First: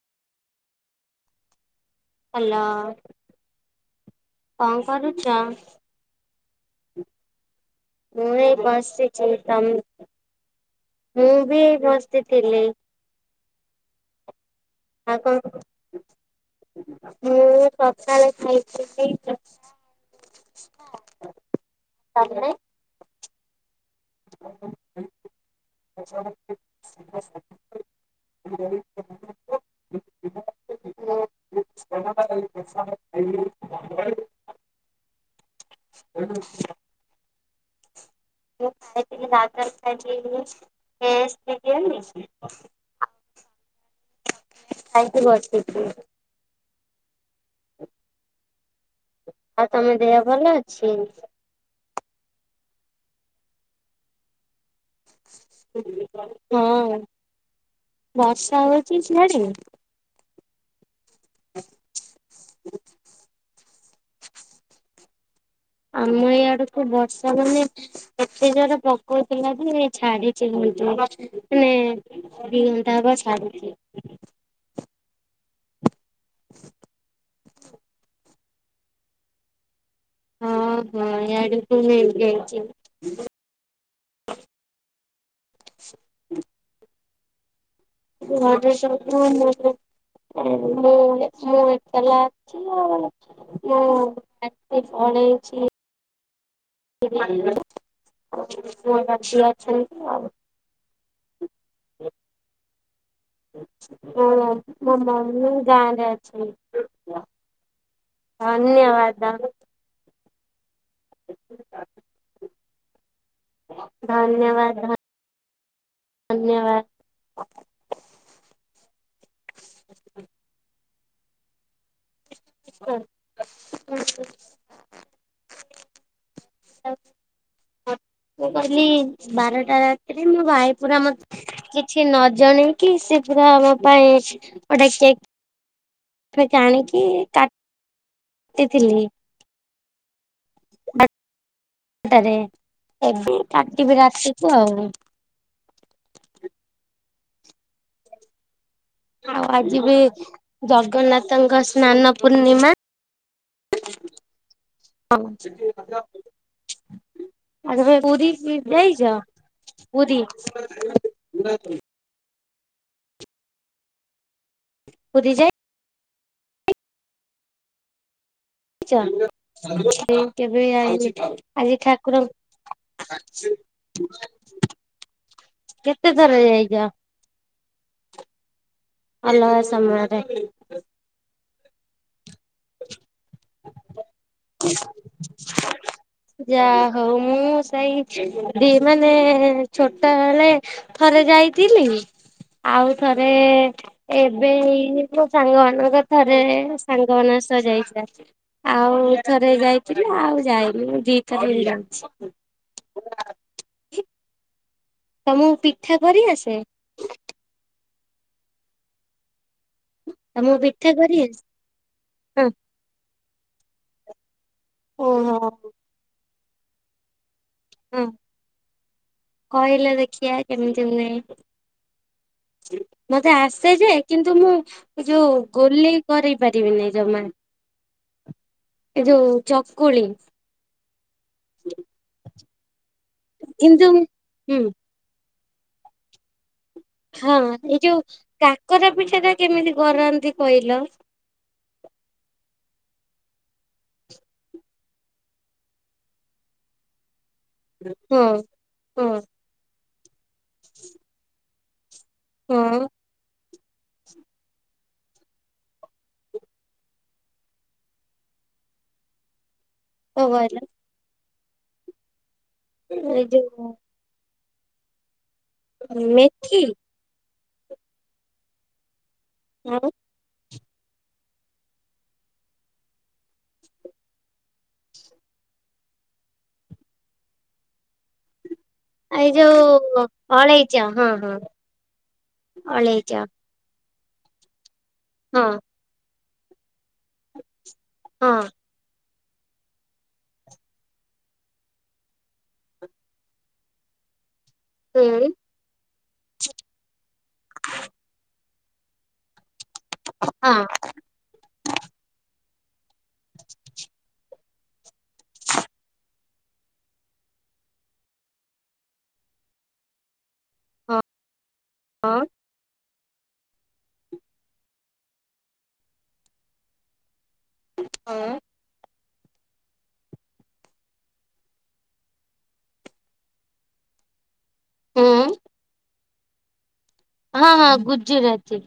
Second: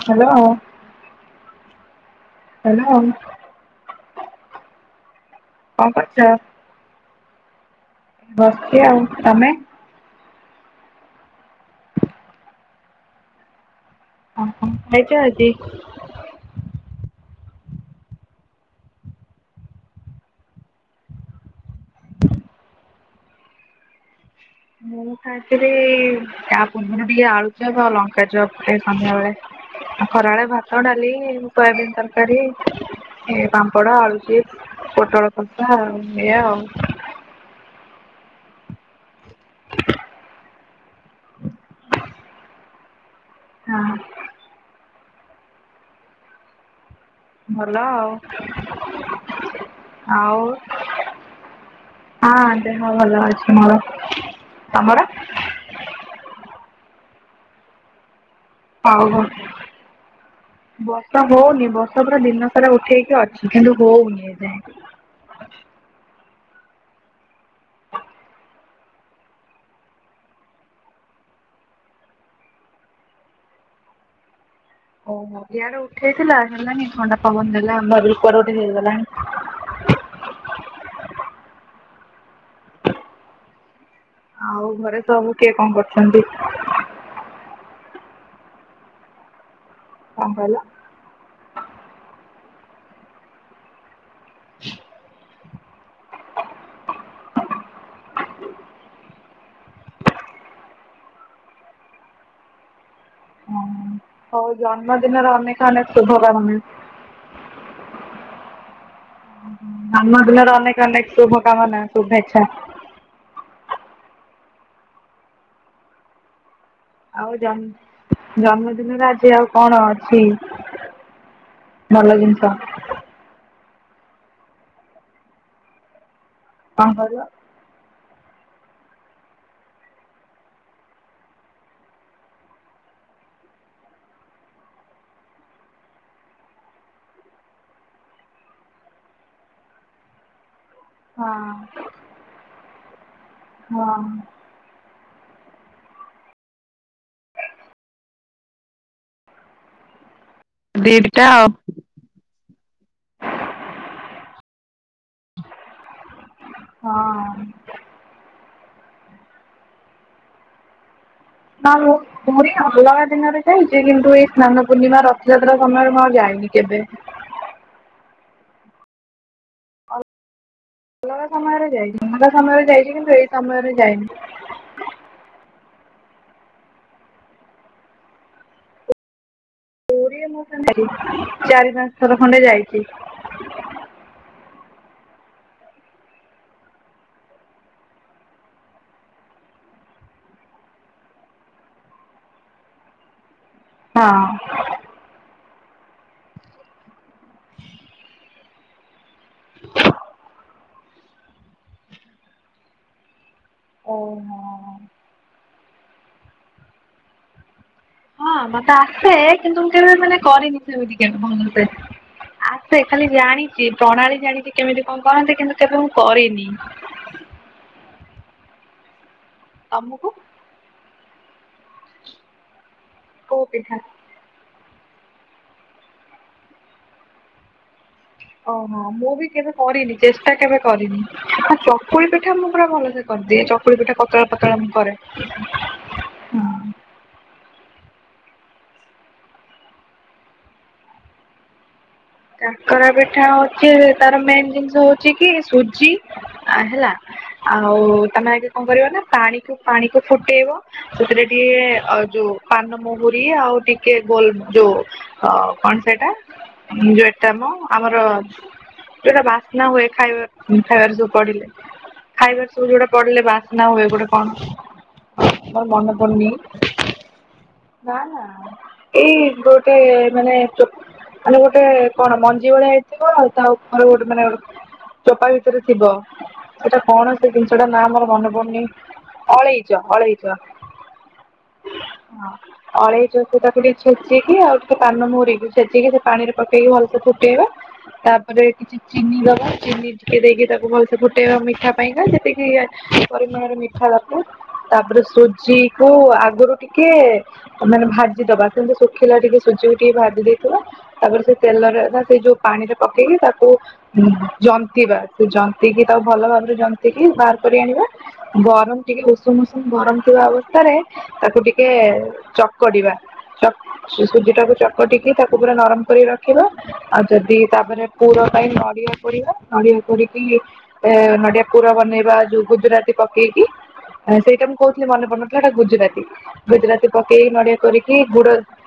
Hello. Hello hello କଣ କରୁଛ? କଣ କରୁଚ? ମୁଁ ଏଇ ବସିଛି ତମ ମୁଁ ବି ଏଇ ବସିଥିଲି। ଓ ହୋ। ହଁ କଣ ମୁଁ ପଖାଳ ଖାଇଛି ଠିକ ଅଛି। ତମେ? ମୁଁ ଖାଇଥିଲି-ଇ-ଇ ତା ପୂର୍ବରୁ ଟିକେ ଆଳୁ ଚପ, ଆଉ ଲଙ୍କା ଚପ୍ ଏ ସନ୍ଧ୍ୟାବେଳେ। ଖରାବେଳେ ମୁଁ ଭାତ, ଡାଲି, ଶୋୟାବିନ୍ ତରକାରୀ। ଖାଇଥିଲି ଏ ପାମ୍ପଡ, ଆଳୁଚିପ୍ସ, ପୋଟଳ କଷା ଏଇଆ ଆଉ। ମୁଁ ଖାଇ ଥିଲି ଗାଜର ଖାଇ ଥିଲି ଇଏ। ଟେଷ୍ଟେ ଦିଏନି। ହଁ। ଖାଇକି ବସିଚି। ଭଲ ଆଉ। ଆଉ ତମ ଦେହ ଆଉ ଭଲ ଅଛି? ହଁ ଦେହ ଭଲ ଅଛି ମୋର। ତମର? ହଁ। ବର୍ଷା ହଉ ହଉ ହଉ ବ ର୍ଷା ହଉନି ବର୍ଷା ପୁରା ଦିନ ସାରା ଉଠେଇକି ଅଛି କିନ୍ତୁ ହଉନି ଏବେ। ଆମ ଏଇ ଆଡକୁ ବର୍ଷା ମାନେ କେତେ ଜୋରେ ପକଉଥିଲା ଯେ ଛାଡିଛି ଏଇକିନା। ମାନେ-ଏ-ଏ-ଏ ଦି ଘଣ୍ଟା ହବ ଛାଡିଛି। ଓହୋ ଇଆଡେ ଉଠେଇଥିଲା ହେଲାନି ଥଣ୍ଡା ପବନ ଦେଲା ମୁଁ ଭାବିଲି କୁଆଡେ ଗୋଟେ ହେଇଗଲାଣି। ହଁ ହଁ ଇଆଡେ ତ ହେଇ ଯାଇଛି। ଆଉ ଘରେ ସବୁ କିଏ କଣ କରୁଛନ୍ତି? ହଁ ହଉ। କଣ କହିଲ ମୁଁ ମୁଁ ଏକେଲା ଅଛି ଆଉ ମୋ ସାଙ୍ଗ ପଳେଇଛି। ଅଛନ୍ତି ଆଉ ହଁ ହଁ ହଉ ମ ଜନ୍ମଦିନର ମମ ଅନେକ ଅନେକ ଗାନ ଅଛି ଶୁଭକାମନା ଧନ୍ୟବାଦ ଧନ୍ମ ଦିନର ଅନେକ ଅନେକ ଶୁଭକାମନା ଶୁଭେଚ୍ଛା ଧନ୍ୟବାଦ ଧ ଧନ୍ୟବାଦ ଆଉ ଜ ଜନ୍ମଦିନରେ ଆଜି ଆଉ କଣ ଅଛି ନଲ ଜିନିଷ [unintelligible] ହଁ ଆଚଛା ତାଙ୍କଙ୍କ ମୁଁ କହିଲି ବାରଟା ରାତିରେ ମୋ ଭାଇ ପୁରା ମତେ କିଛି ନ ଜଣେଇକି ସେ ପୁରା ଆମ ପାଇଁ ଗୋଟା ଏ ଆଣିକି କା କାଟିଥିଲି ଆ ହଁ ସେଟାରେ ଏବେ ହଁ କାଟିବି ରାତିକୁୁ ଆଉ ଆଉ ଆଜି ବି ଦିଟା ଆଉ ଜଗନ୍ନାଥଙ୍କ ସ୍ନାନ ପୂର୍ଣ୍ଣିମା ହ ହଁ ଆ ପୁରୁରୀ ଯାଇଛ ପୁରୁରୀ ନା ମୁଁ ପରି ଅଲଗା ଦିନରେ ଯାଇଛି କିନ୍ତୁ ଏଇ ସ୍ନାନ ପୂର୍ଣ୍ଣିମା ପୁରୀ ରଥଯାତ୍ରା ସମନରେ ମୁଉ ଯାଇନି କେବେ ଆଛା ଠ କେବେ ଆି ଅଲଗା ସମୟରେ ଆଜି ଯାଇଛି ଠାକୁର ଅଲଗା ସମୟରେ ଯାଇଛି କିନ୍ତୁ ଏଇ ସମୟରେ ଯାଇନି କେତେ ଥର ଯାଇଛ ଆଲ୍ଲ [inaudible] ପୌ ମ ଚାରି ପାଞ୍ଚ ଥର ଖଣ୍ଡେ ଯାଇଛି ହ [unintelligible] ଯା ହଉ ମୁଁ ସେଇି ମାନେ ଛୋଟ ବଳେ ଥରେ ଯାଇଥିଲି ଆଉ ଥରେ ହଁ। ଏବେ ମୋ ସାଙ୍ଗମାନାନଙ୍କ ଥରେ ସାଙ୍ଗ ମ ସହ ଯାଇଥିଲା ଆଉ ଥରେ ଯାଇଥିଲି ଆଉ ଯାଇନି ଦିଥାର ଯାଉଛି ଓହୋ ତମକୁ ପିଠା କରି ଆସେ ହଁ ମତେ ଆସେ କିନ୍ତୁ ମୁଁ କେବେ ମାନେ ତମକୁ କରିନି ପିଠା ସେମିତି କେ କରି ଆସେ ଭଲେ ହଁ। ସେ ଖାଲି ଜାଣିଛି ପ୍ରଣାଳୀ ଜାଣିଛି କେମିତି କଣ କରନ୍ତି କିନ୍ତୁ ଓହୋ। କେବେ ମୁଁ କରିନି ହଁ କହିଲ ତମକୁ ଦେଖିବା କେମିତି ନୁହେ ମତେ କୋଉ ଆସେ ପିଠା? ଯେ କିନ୍ତୁ ମୁଁ ଯୋଉ ଗୋଲି କରି ପାରିବିନି ଯୋମାନେ ଓହୋ ମୁଁ ବି କେବେ କରିନି ଚକୁଳି ଚେଷ୍ଟା କେବେ କରିନି ଚକୁଳି ପିଠା ମୁଁ ପୁରା ଭଲ କରିଦିଏ ଚକୁଳି କିନ୍ତୁ ପିଠା ପତଳା ପତଳା ହୁଁ ମୁଁ କରେ ହଁ। ହଁ ଏଇ ଯୋଉ କାକରା ପିଠା ଟା କେମିତି କରନ୍ତି କହିଲ କାକରା ପିଠା ଅଛି ତାର ମେନ୍ ଜିନିଷ ହଉଛି କି ସୁଜି ଆ ହେଲା ଆଉ ହଁ ତମେ ଆ କଣ କର ନା ହଁ ପାଣିକୁ ପାଣି କୁ ଫୁଟେଇବ ସେଥିରେ ଟିକେ ଯଉ ହଁ ପାନମହୁରି ଆଉ ଟିକେ ଗୋଲ ଯୋଉ ଅ କଣ ସେଇଟା ଯୋଉଟ ଆମର ଯୋଉଟା ବାସ୍ନା ହୁଏ କଣ ଖାଇବା କହିଲ ଖାଇବାର ସବୁ ପଢିଲେ ଖାଇବାର ସବୁ ଯୋଉଟା ଏଇ ପଡିଲେ ବାସ୍ନା ଯୋଉ ହୁଏ ଗୋଟେ କଣ ତର ମନେ ପନି ମେଥି ନା ନା ଏଇ ଗୋଟେ ଆଉ ମାନେ ମାନଲେ ଗୋଟେ କଣ ମଞ୍ଜି ଭଳିଆ ହେଇଥିବ ଆଉ ତା ଉପରେ ଗୋଟେ ମାନେ ଗୋଟେ ଚୋପା ଭିତରେ ଥିବ ସେଟା କଣ ସେ ଜିନିଷ ଟା ନା ଆମର ମନେ ପଡୁନି ଏଇ ଅଳେଇଚ ଯୋଉ ଅଳେଇଚ ହଁ ହଁ ଅଳେଇଚ ତାକୁ ଛେଚିକି ଆଉ ଟିକେ କାନ ହଁ ମୁୋରିକି ଛେଜିକି ସେ ପାଣିରେ ପକେଇକି ଭଲସ ପକେଇବା ହଁ ତାପରେ କିଛି ଚିନି ଦବା ଚିନି ଟିକେ ଦେଇକି ତାକୁ ଭଲସେ ଫୁଟେଇବା ମିଠା ପାଇଁକା ସେତିକି ପରିମାଣରେ ମିଠା ଦକୁ ତାପରେ ହୁଁ ସୁଜି କୁ ଆଗରୁ ଟିକେ ମାନେ ଭାଜି ଦବା ସେମୁ ଶୁଖିଲା ଟିକେ ସୁଜିକୁ ଟିକେ ଭାଜି ହଁ ଦେଇଥିବା ତାପରେ ସେ ତେଲରେ ନା ସେ ଯୋଉ ପାଣିରେ ପକେଇକି ତାକୁ ଜନ୍ତିବା ସେ ଜନ୍ତକି ତାକୁ ଭଲ ଭାବରେ ଜନ୍ତିକି ବାହାର କରି ଆଣିବା ଗରମ ଟିକେ ଉଷୁମ ଉଷୁମ ଗରମ ଥିବା ଅବସ୍ଥାରେ ହଁ ତାକୁ ଟିକେ ଟେ ହଁ ଚକଟିବା ସୁୂଜି ଟାକୁ ଚକଟିକି ତାକୁ ପୁରା ନରମ ରଖିବା ଆଉ ଯଦି ତାପରେ ପୁର ହଁ ପାଇଁ ନଡିଆ ପଡିକି ନଡିଆ ପୋକି ଏ ନଡିଆ ପୁରୁର ବନେଇବା ଯୋଉ ଗୁଜୁରାତି ପକେଇକି ସେଇଟା ମୁଁ କହୁଥିଲି ମନେ ହୁଁ ପଡୁନଥିଲା ଗୁଜୁରାତି ଗଜରାତି ପକେଇକି ହଁ ନଡିଆ ହଁ କରିକି ଗୁଡ ଗୁଜୁରାତି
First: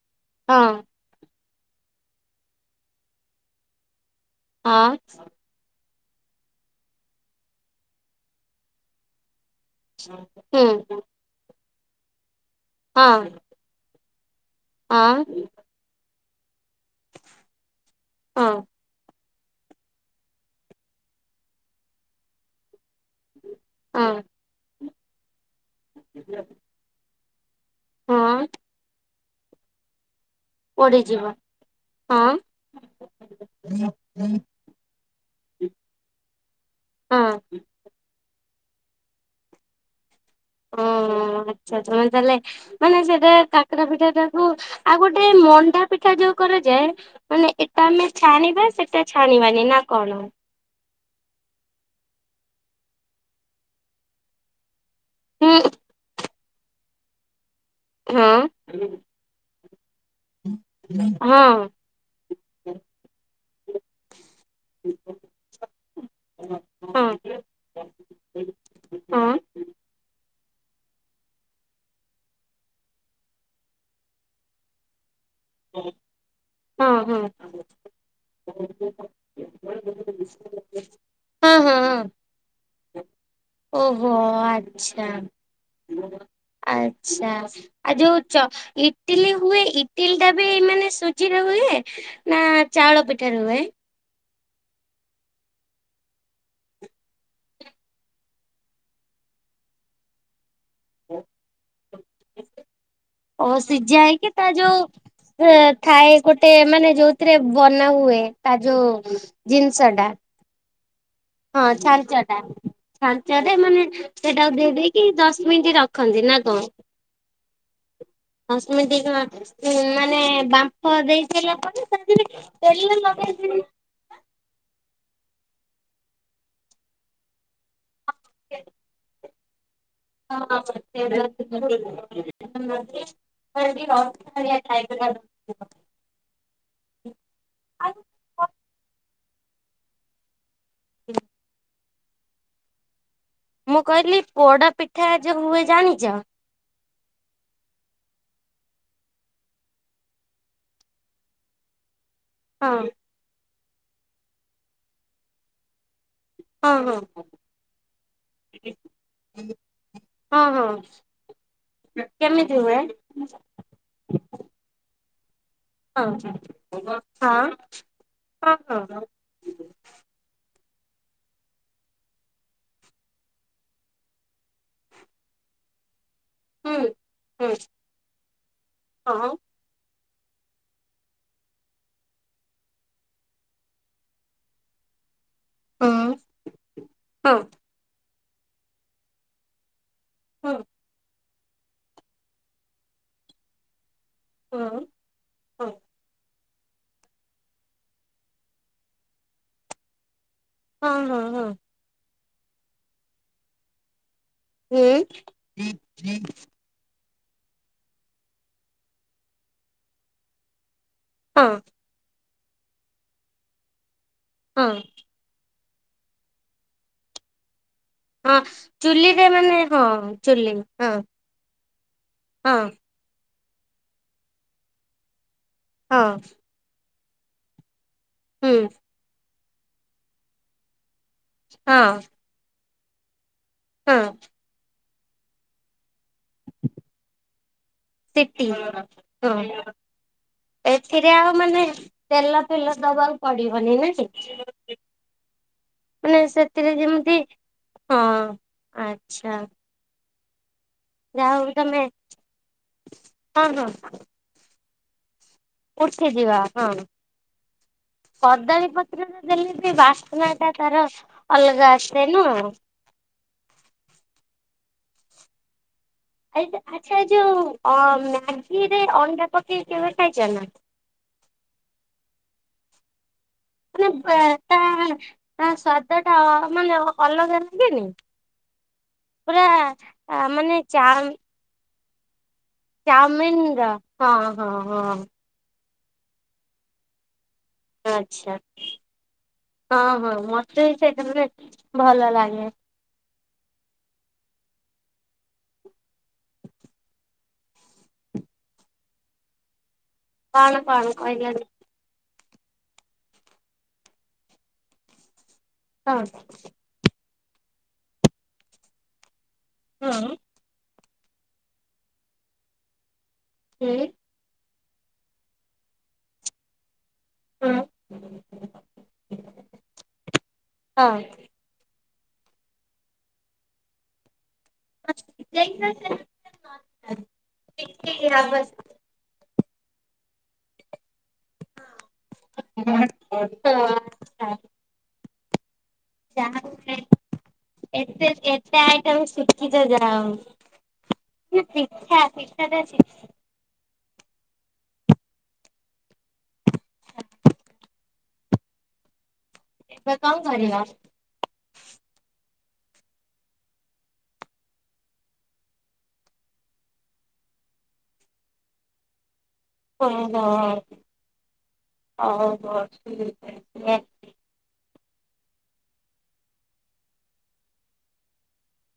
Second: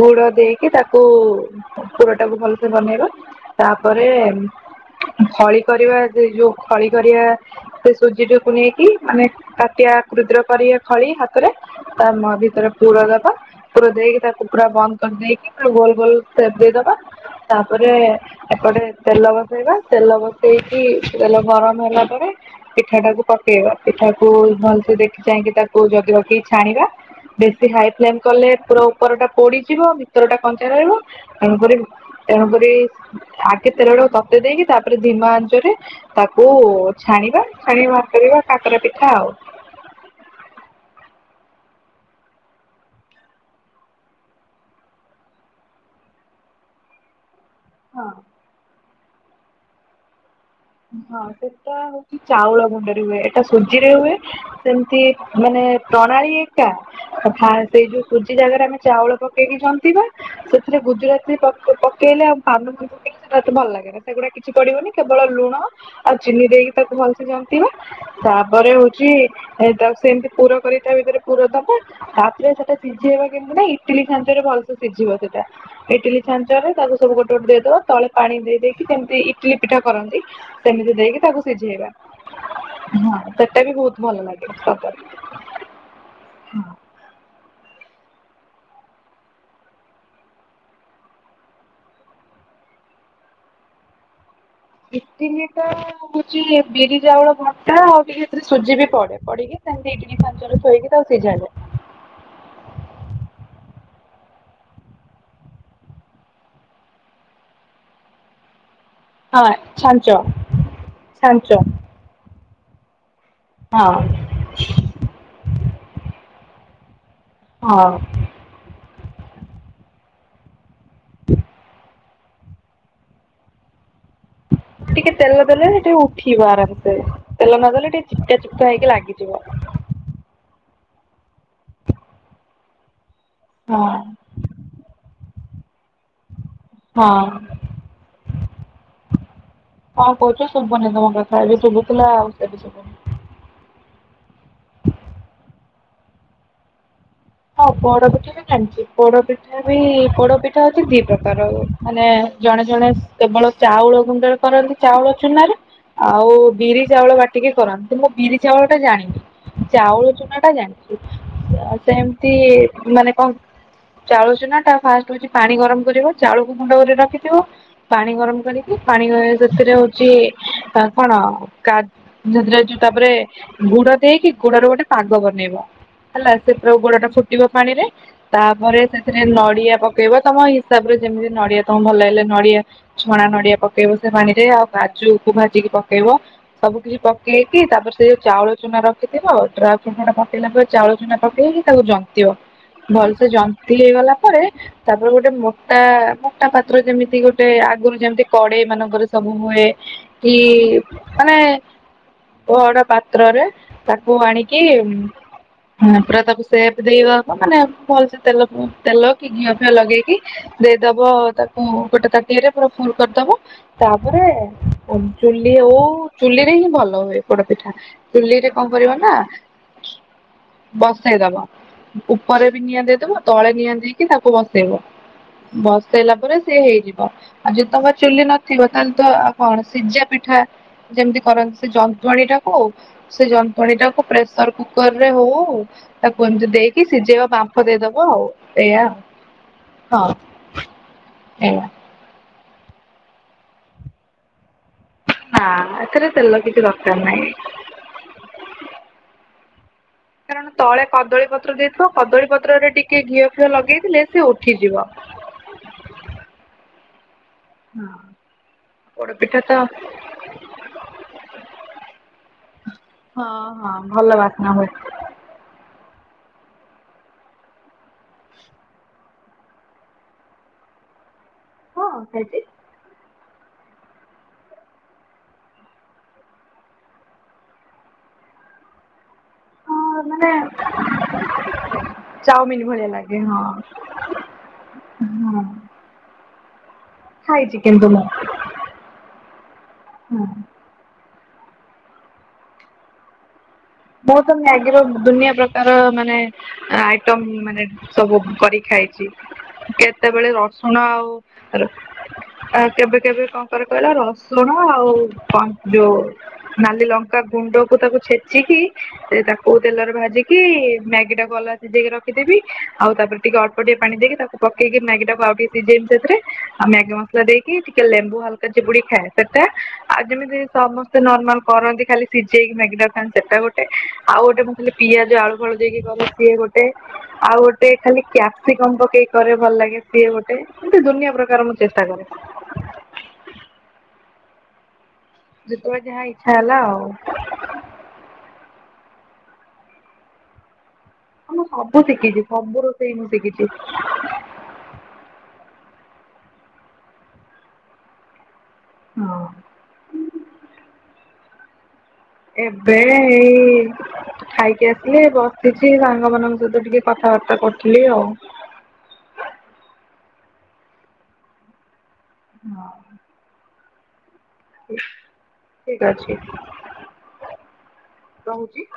ଗୁଡ ହଁ ଦେଇକି ତାକୁ କୁର ଟାକୁ ଭଲସେ ବନେଇବା ତାପରେ ହଁ ହଳ କରିବା ସେ ଯୋଉ ଖଳି କରିବା ସେ ସୁଜି ଟାକୁ ନେଇକି ମାନେ କ୍ଷୁଦ୍ର କରି ହୁଁ ଖଳି ତା ମୁ ଭିତରେ ପୁର ହଁ ଦବା ପୁର ଦେଇକି ତା କୁକୁଡ଼ା ବନ୍ଦ ହଁ କରିଦେଇକି ଗୋଲ ଗୋଲ ଦେଇଦବା ତାପରେ ହଁ ଏପଟେ ତେଲ ବସେଇବା ତେଲ ବସେଇ ପକି ସେ ତେଲ ଗରମ ହେଲା ପରେ ପିଠା ଟାକୁ ପ ପକେଇବା ହଁ ପିଠାକୁ ଭଲସେ ଦେଖି ଚାଇଁକି ତାକୁ ଯଦି ରଖିକି ଛାଣିବା ବେଶୀ ହାଇ ଫ୍ଲେମ ହଁ କଲେ ପୁରା ଉପର ଟା ପୋଡିଯିବି ଚତ ଟା କଞ୍ଚା ରହିବ ପଡିଯିବ ତେଣୁକରି ତେଣୁକରି ଆଗେ ତେର ହଁ ବଳକୁ ତୋତେ ଦେଇକି ତାପରେ ଧିମା ଆ୍ଞ୍ଚରେ ତାକୁ ହଁ ଛାଣିବା ଛାଣ ବାହାର କରିବା କାକରା ପିଠା ଆଉ ଓହୋ ଆଚ୍ଛା ତମେ ତାହେଲେ ମାନେ ସେଟା କାକୁରା ପିଠା ଟାକୁ ଆଉ ଗୋଟେ ମଣ୍ଡା ପିଠା ଯୋଉ କରାଯାଏ ମାନେ ଏଟା ହଁ। ଆମେ ଛାଣିବା ସେଟା ଛାଣିବାନି ନା କଣଉ ହଁ ସେଟା ହଉଛି ଚାଉଳ ଗୁଣ୍ଡରେ ହୁଏ ଏଟା ସୁଜି ରେ ହୁଏ ସେମତି ହୁଁ ମାନେ ପ୍ରଣାଳୀ ଏକା ସେଇ ଯୋଉ ହଁ ସୁଜି ଜାଗାରେ ଆମେ ଚାଉଳ ପକେଇକି ଜମି ବା ସେଥିରେ ଗୁଜୁରାତି ହଁ ପକେଇଲେ ଆଉ ପାନ ହଁ। ପକେଇଲେ ସେଟା ଏତେ ଭଲ ଲାଗେ ସେଗୁଡା କିଛି ପଡିବନି କେବଳ ଲୁଣ ଆଉ ଚିନି ଦେଇକି ହଁ ତାକୁ ଭଲସେ ହଁ ଜାମିବା ତାପରେ ହଉଛି ଏ ତା ସେମିତି ପୁର କରି ତା ଭିତରେ ପୁର ଦବ ତାପରେ ସେଟା ସିଝେଇବା କେମିତି ନା ଇଟିଲି ଖାଞ୍ଚରେ ଭଲସେ ସିଝିବ ସେଟା ଇଟିଲି ଛାଞ୍ଚରେ ତାକୁ ସବୁ ହଁ। ଗୋଟେ ଗୋଟେ ଦେଇଦବା ତଳେ ପାଣି ଦେଇେଇକି ସେମିତି ଇଟିଲି ପିଠା କରନ୍ତି ସେମିତି ଦେଇକି ତାକୁ ହଁ ସିଝେଇବା ହଁ ହଁ ସେଟା ବି ବହୁତ ଓହୋ ଭଲ ଲାଗେ ଆଚ୍ଛା। ଆଚ୍ଛା ଆଉ ଯୋଉ ଇଟିଲି ହୁଏ ଇଟିଲି ଟା ବି ମାନେ ସୁଜିରେ ହୁଏ ନା ଚାଉଳ ପିଠାରେ ହୁଏ କଟିିନିଟା ହଉଛି ବିରି ଚାଉଳ ଭଣ୍ଟା ଆଉ ଟିକେ ସେଥିରେ ସୁଜି ବି ପଡେ ପଡିକି ସେମତି ହେକି ହୋଇଏଗ ତଉ ଜାଣ ଅ ସିଝା ହେଇକି ତା ଯୋଉ ଥାଏ ଗୋଟେ ମାନେ ଯୋଉଥିରେ ବନା ହୁଏ ତା ଯୋଉ ହଁ ଜିନିଷ ଟା ଛାଞ୍ଚ ଛାଞ୍ଚ ହଁ ଛାଞ୍ଚ ଟା ଛାଞ୍ଚଟେ ମାନେ ହଁ ସେଟାକୁ ଦଦ କି ଦଶ ମିନିଟ୍ ରଖନ୍ତି ନା କଣ ହଁ ହଁ ସେମିତି କଣ ମାନେ ବାମ୍ପ ଦେଇ ସାରିଲ ପରେ [unintelligible] ତଲିଲ ମମେି [inaudible] ଟିକେ ତେଲ ଦେଲେ ସେ ଟିକେ ଉଠିବ ଆରାମସେ ତେଲ ନଦେଲେ ଟିକେ ଚିପକା ଚିପକା ହେଇକି ଲାଗିବ। ଯିବ। ହଁ [unintelligible] ଖାଇ ହଁ [unintelligible] ହଁ। ହଁ କହୁଛୁ ସବୁନି ତମ କଥା ଏବେ ତୁ ସୁବୁଥୁଲା ଆଉ ଏବେ ସୁବୁନି। ମୁଁ କହିଲି ପୋଡ ପିଠା ଯୋଉ ହୁଏ ଜାଣିଛ? ହଁ ପୋଡ ପିଠା ବି ଜାଣିଛି ପୋଡପିଠା ବି ପୋଡ ପିଠା ହଉଛି ଦି ପ୍ରକାର ମାନେ ଜଣେ ହଁ ଜଣେ କେବଳ ଚାଉଳ ଗୁଣ୍ଡରେ କରନ୍ତି ଚାଉଳ ଚୁନାରେ ଆଉ ହଁ ବିରି ଚାଉଳ ହଁ। ବାଟିକି କରନ୍ତି ମୁଁ ବିରି ଚାଉଳ ଟା ଜାଣିନି। ଚାଉଳ ଚୁନା ହଁ ଟା ହଁ ଜାଣିଛି ସେ କେମିତି ହୁଏ? ମାନେ କଣ ଚାଳୁଚ ନା ଟ ଫାଷ୍ଟ ହଉଛି ପାଣି ଗରମ ହଁ ଚାଉଳକୁ ମୁୁଣ୍ଡ କରି ହଁ ରଖିଥିବ ପାଣି ଗରମ ହଁ କରିକି ହଁ ପାଣି ସେଥିରେ ହଉଛି ଆ କଣ କା ସେଥିରେ ତାପରେ ଗୁଡ ଦେଇକି ଗୁଡ ର ଗୋଟେ ପାଗ ବନେଇବା। ହେଲା ସେଥିରେ ହୁଁ। ଗୋଡ ଟା ଫୁଟିବ ହୁଁ ପାଣିରେ ତାପରେ ସେଥିରେ ହଁ ନଡିଆ ପକେଇବ ତମ ହିସାବ ରେ ଯେମିତି ନଡିଆ ତମ ଭଲ ଲାଗିଲେ ନଡିଆ ଛଣା ନଡିଆ ପକେଇବ ସେ ପାଣିରେ ଆଉ ଗାଜୁ ଭା ଟିକେ ପକେଇବ ହଁ ସବୁ କିଛି ପକେଇକି ତାପରେ ସେ ଚାଉଳ ଚୁନା ରଖିଥିବ ଡ୍ର ଟା ପକେଇଲା ହଁ ହଁ ଚାଉଳ ଛୁନା ପକେଇକି ତାକୁ ଜନ୍ତିବ ଭଲସେ ଜ ହେଇଗଲା ପରେ ହଁ ହଁ ତାରେ ଆର ଗୋଟେ ମୋଟା ମୋଟା ପାତ୍ର ଯେମିତି ଗୋଟେ ଆଗରୁ ଯେମିତି କଡେଇ ମାନଙ୍କରେ ସବୁ ହୁଏ। କି ହଁ ମାନେ ହଁ ବଡ ପାତ୍ରରେ ତାକୁ ଆଣି କି ହୁଁ ପୁରା ତାପ ସେ ଦେଇବା ମାନେମ ଭଲସେ ତେଲ ତେଲ କି ଘିଅ ଫିଅ ଲଗେଇକି ଦେଇଦବ ହଁ ତାକୁ ଗୋଟେ ତାଟିଆରେ ପୁରା ଫୁଲ କରିଦବ ତାପରେ ହଁ ହଁ ଓ ଚୁଲି ଓଉ ଚୁଲିରେ ହିଁ ଭଲ ହୁଏ ପୋଡପିଠା। ଚୁଲିରେ କଣ କରିବ ନା ଚୁଲିରେ ମାନେ ହଁ ଚୁଲି ହଁ ବସେଇ ଦବା। ଉପରେ ବି ହଁ ନିଆଁ ଦେଇଦବ ତଳେ ନିଆଁ ଦେଇକି ତାକୁ ବସେଇବ ହଁ ବସେଇଲା ପରେ ସେ ହେଇଯିବ ଆଉ ଯଦି ତମ ଚୁଲି ହୁଁ ନଥିବ ତାହେଲେ ତ ଆଉ କଣ ସିଝା ପିଠା ଯେମିତି ଫରନ୍ ସେ ହଁ ଯନ୍ତଣୀ ଟାକୁ ସେ ଯନ୍ତଣୀ ଟାକୁ ହଁ। ପ୍ରେସର କୁକର ରେ ହଉ। ତାକୁ ଦେଇକି ସିଝେଇବ ବାମ୍ଫ ଦେଇଦବ ଆଉ ସିଟି ଏଇଆ। ହଁ ହଁ ଏଥିରେ ଆଉ ଏଇଆ। ମାନେ ତେଲ ଫେଲ ଦବାକୁ ପଡିବନି ନାଇ। ନା ଏଥିରେ ମାନେ ତେଲ କିଛି ସେଥିରେ ଦରକାର ଯେମିତି ନାହିଁ। ହଁ ଆଛା। କାରଣ ତଳେ କଦଳୀ ପତ୍ର ତମେ ଦେଇଥିବ କଦଳୀ ପତ୍ରରେ ଟିକେ ଘିଅ ହଁ ଫିଅ ହଁ ଲଗେଇଥିଲେ ସେ ଉଠିଯିବ। ଉଠିଯିବ ହଁ। ହୁଁ। କଦଳୀ ପତ୍ରରେ ଦେଲେ ବି ବାସ୍ନା ଟା ତାର ଅଲଗା ଆସେ ନା। ହଁ, ହଁ ଭଲ ବାସ ନ ହୁଏ। ଆ ଆଚ୍ଛା ଯୋଉ ଅ ମ୍ୟାଗିରେ ଅଣ୍ଡା ପକେଇ କେବେ ଖାଇଛ ନା? ହଁ ଖାଇଚି। ମାନେ ତା ତା ସ୍ଵାଦ ଟା ମାନେ ଅଲଗା ଲାଗେନି। [inaudible] ହଁ ଆ ମାନେ ଚାଉ ଚାଉମିନ ଭଳିଆ ଲାଗେ ଚାଉମିନ ହଁ ର ହଁ ହଁ ହଁ। ଖାଇଜି। ଆଚ୍ଛା ହଁ, ହଁ ମତେ ବି ସେ [unintelligible] ଭଲ ଲାଗେ। ବହୁତ ମ୍ୟାଗିର ଦୁନିଆ ପ୍ରକାର ମାନେ ଆଇଟମ ମାନେ ସବୁ କରି ଖାଇଛି। ସେତେବେଳେ କଣ ରସୁଣ କଣ ଆଉ କହିଲେ ଆ କେବେ କେବେ କଣ କରେ କହିଲ ରସୁଣ ଆଉ କ ଯୋଉ ହଁ ନାଲି ଲଙ୍କା ଗୁଣ୍ଡକୁ ତାକୁ ଛେଚିକି ସେ ତାକୁ କଉ ହୁଁ ତେଲରେ ଭାଜିକି ମ୍ୟାଗି ଟା କୁ ଅଲଗା ସିଝେଇକି ରଖିଦେବି ଆଉ ତାପରେ ଟିକେ ଅଳ୍ପ ହୁଁ ଟିକେ ପାଣି ଦେଇକି ତାକୁ ପକେଇ କି ମ୍ୟାଗି ଟାକୁ ଆଉ ଟିକେ ସିଝେଇବି ତାଥିରେ ଆଉ ମ୍ୟାଗି ମସ ଦେଇକି ହଁ। ଟିକେ ଲେମ୍ବୁ ହାଲକା ଚିପୁଡି ଖାଏ ସେଟା ଆଉ ଯେମିତି ସମସ୍ତେ ନର୍ମାଲ କରନ୍ତି ଖାଲି ସିଝେଇକି ମ୍ୟାଗି ଟାକୁ ଖାନ୍ତି ସେଟା ଗୋଟେ ଆଉ ଗୋଟେ ମୁଁ ଖାଲି ପିଆଜ ଆଳୁ ଫାଳୁ ଦେଇକି କରେ ସିଏ ଗୋଟେ। ଆଉ ଗୋଟେ ଖାଲି କ୍ୟାପସିକମ୍ ପକେଇ କରେ ଭଲ ଲାଗେ ସିଏ ଗୋଟେ ମତେ ଦୁନିଆ ପ୍ରକାର ମୁଁ ଚେଷ୍ଟା କରେ। ହ ହଁ। ଯେତେବେଳେ ଯାହା ଇଚ୍ଛା ହେଲା ଆଉ। ଏତେ, ଏତେ, ଏତେ ଆଇ ତମେ ଶିଖିଛ ଯା ହଉ। ହଁ ମୁଁ ସବୁ ପିଠା ଶିଖିଛି ପିଠା ଟା ସବୁ ରୋଷେଇ ଶିଖିବା ମୁଁ ଶିଖିଛି। ହଁ। ଏବେ କଣ କରିବ? ଏବେ ଏଇ। ଖାଇକି ଆସିଲି ବସିଛି ସାଙ୍ଗ ମାନଙ୍କ ସହିତ ଟିକେ କଥାବାର୍ତ୍ତା କରୁଥିଲି ଆଉ। ହଁ, ହଁ ହଉ ହ ଠିକ ଅଛି ରହୁଛି।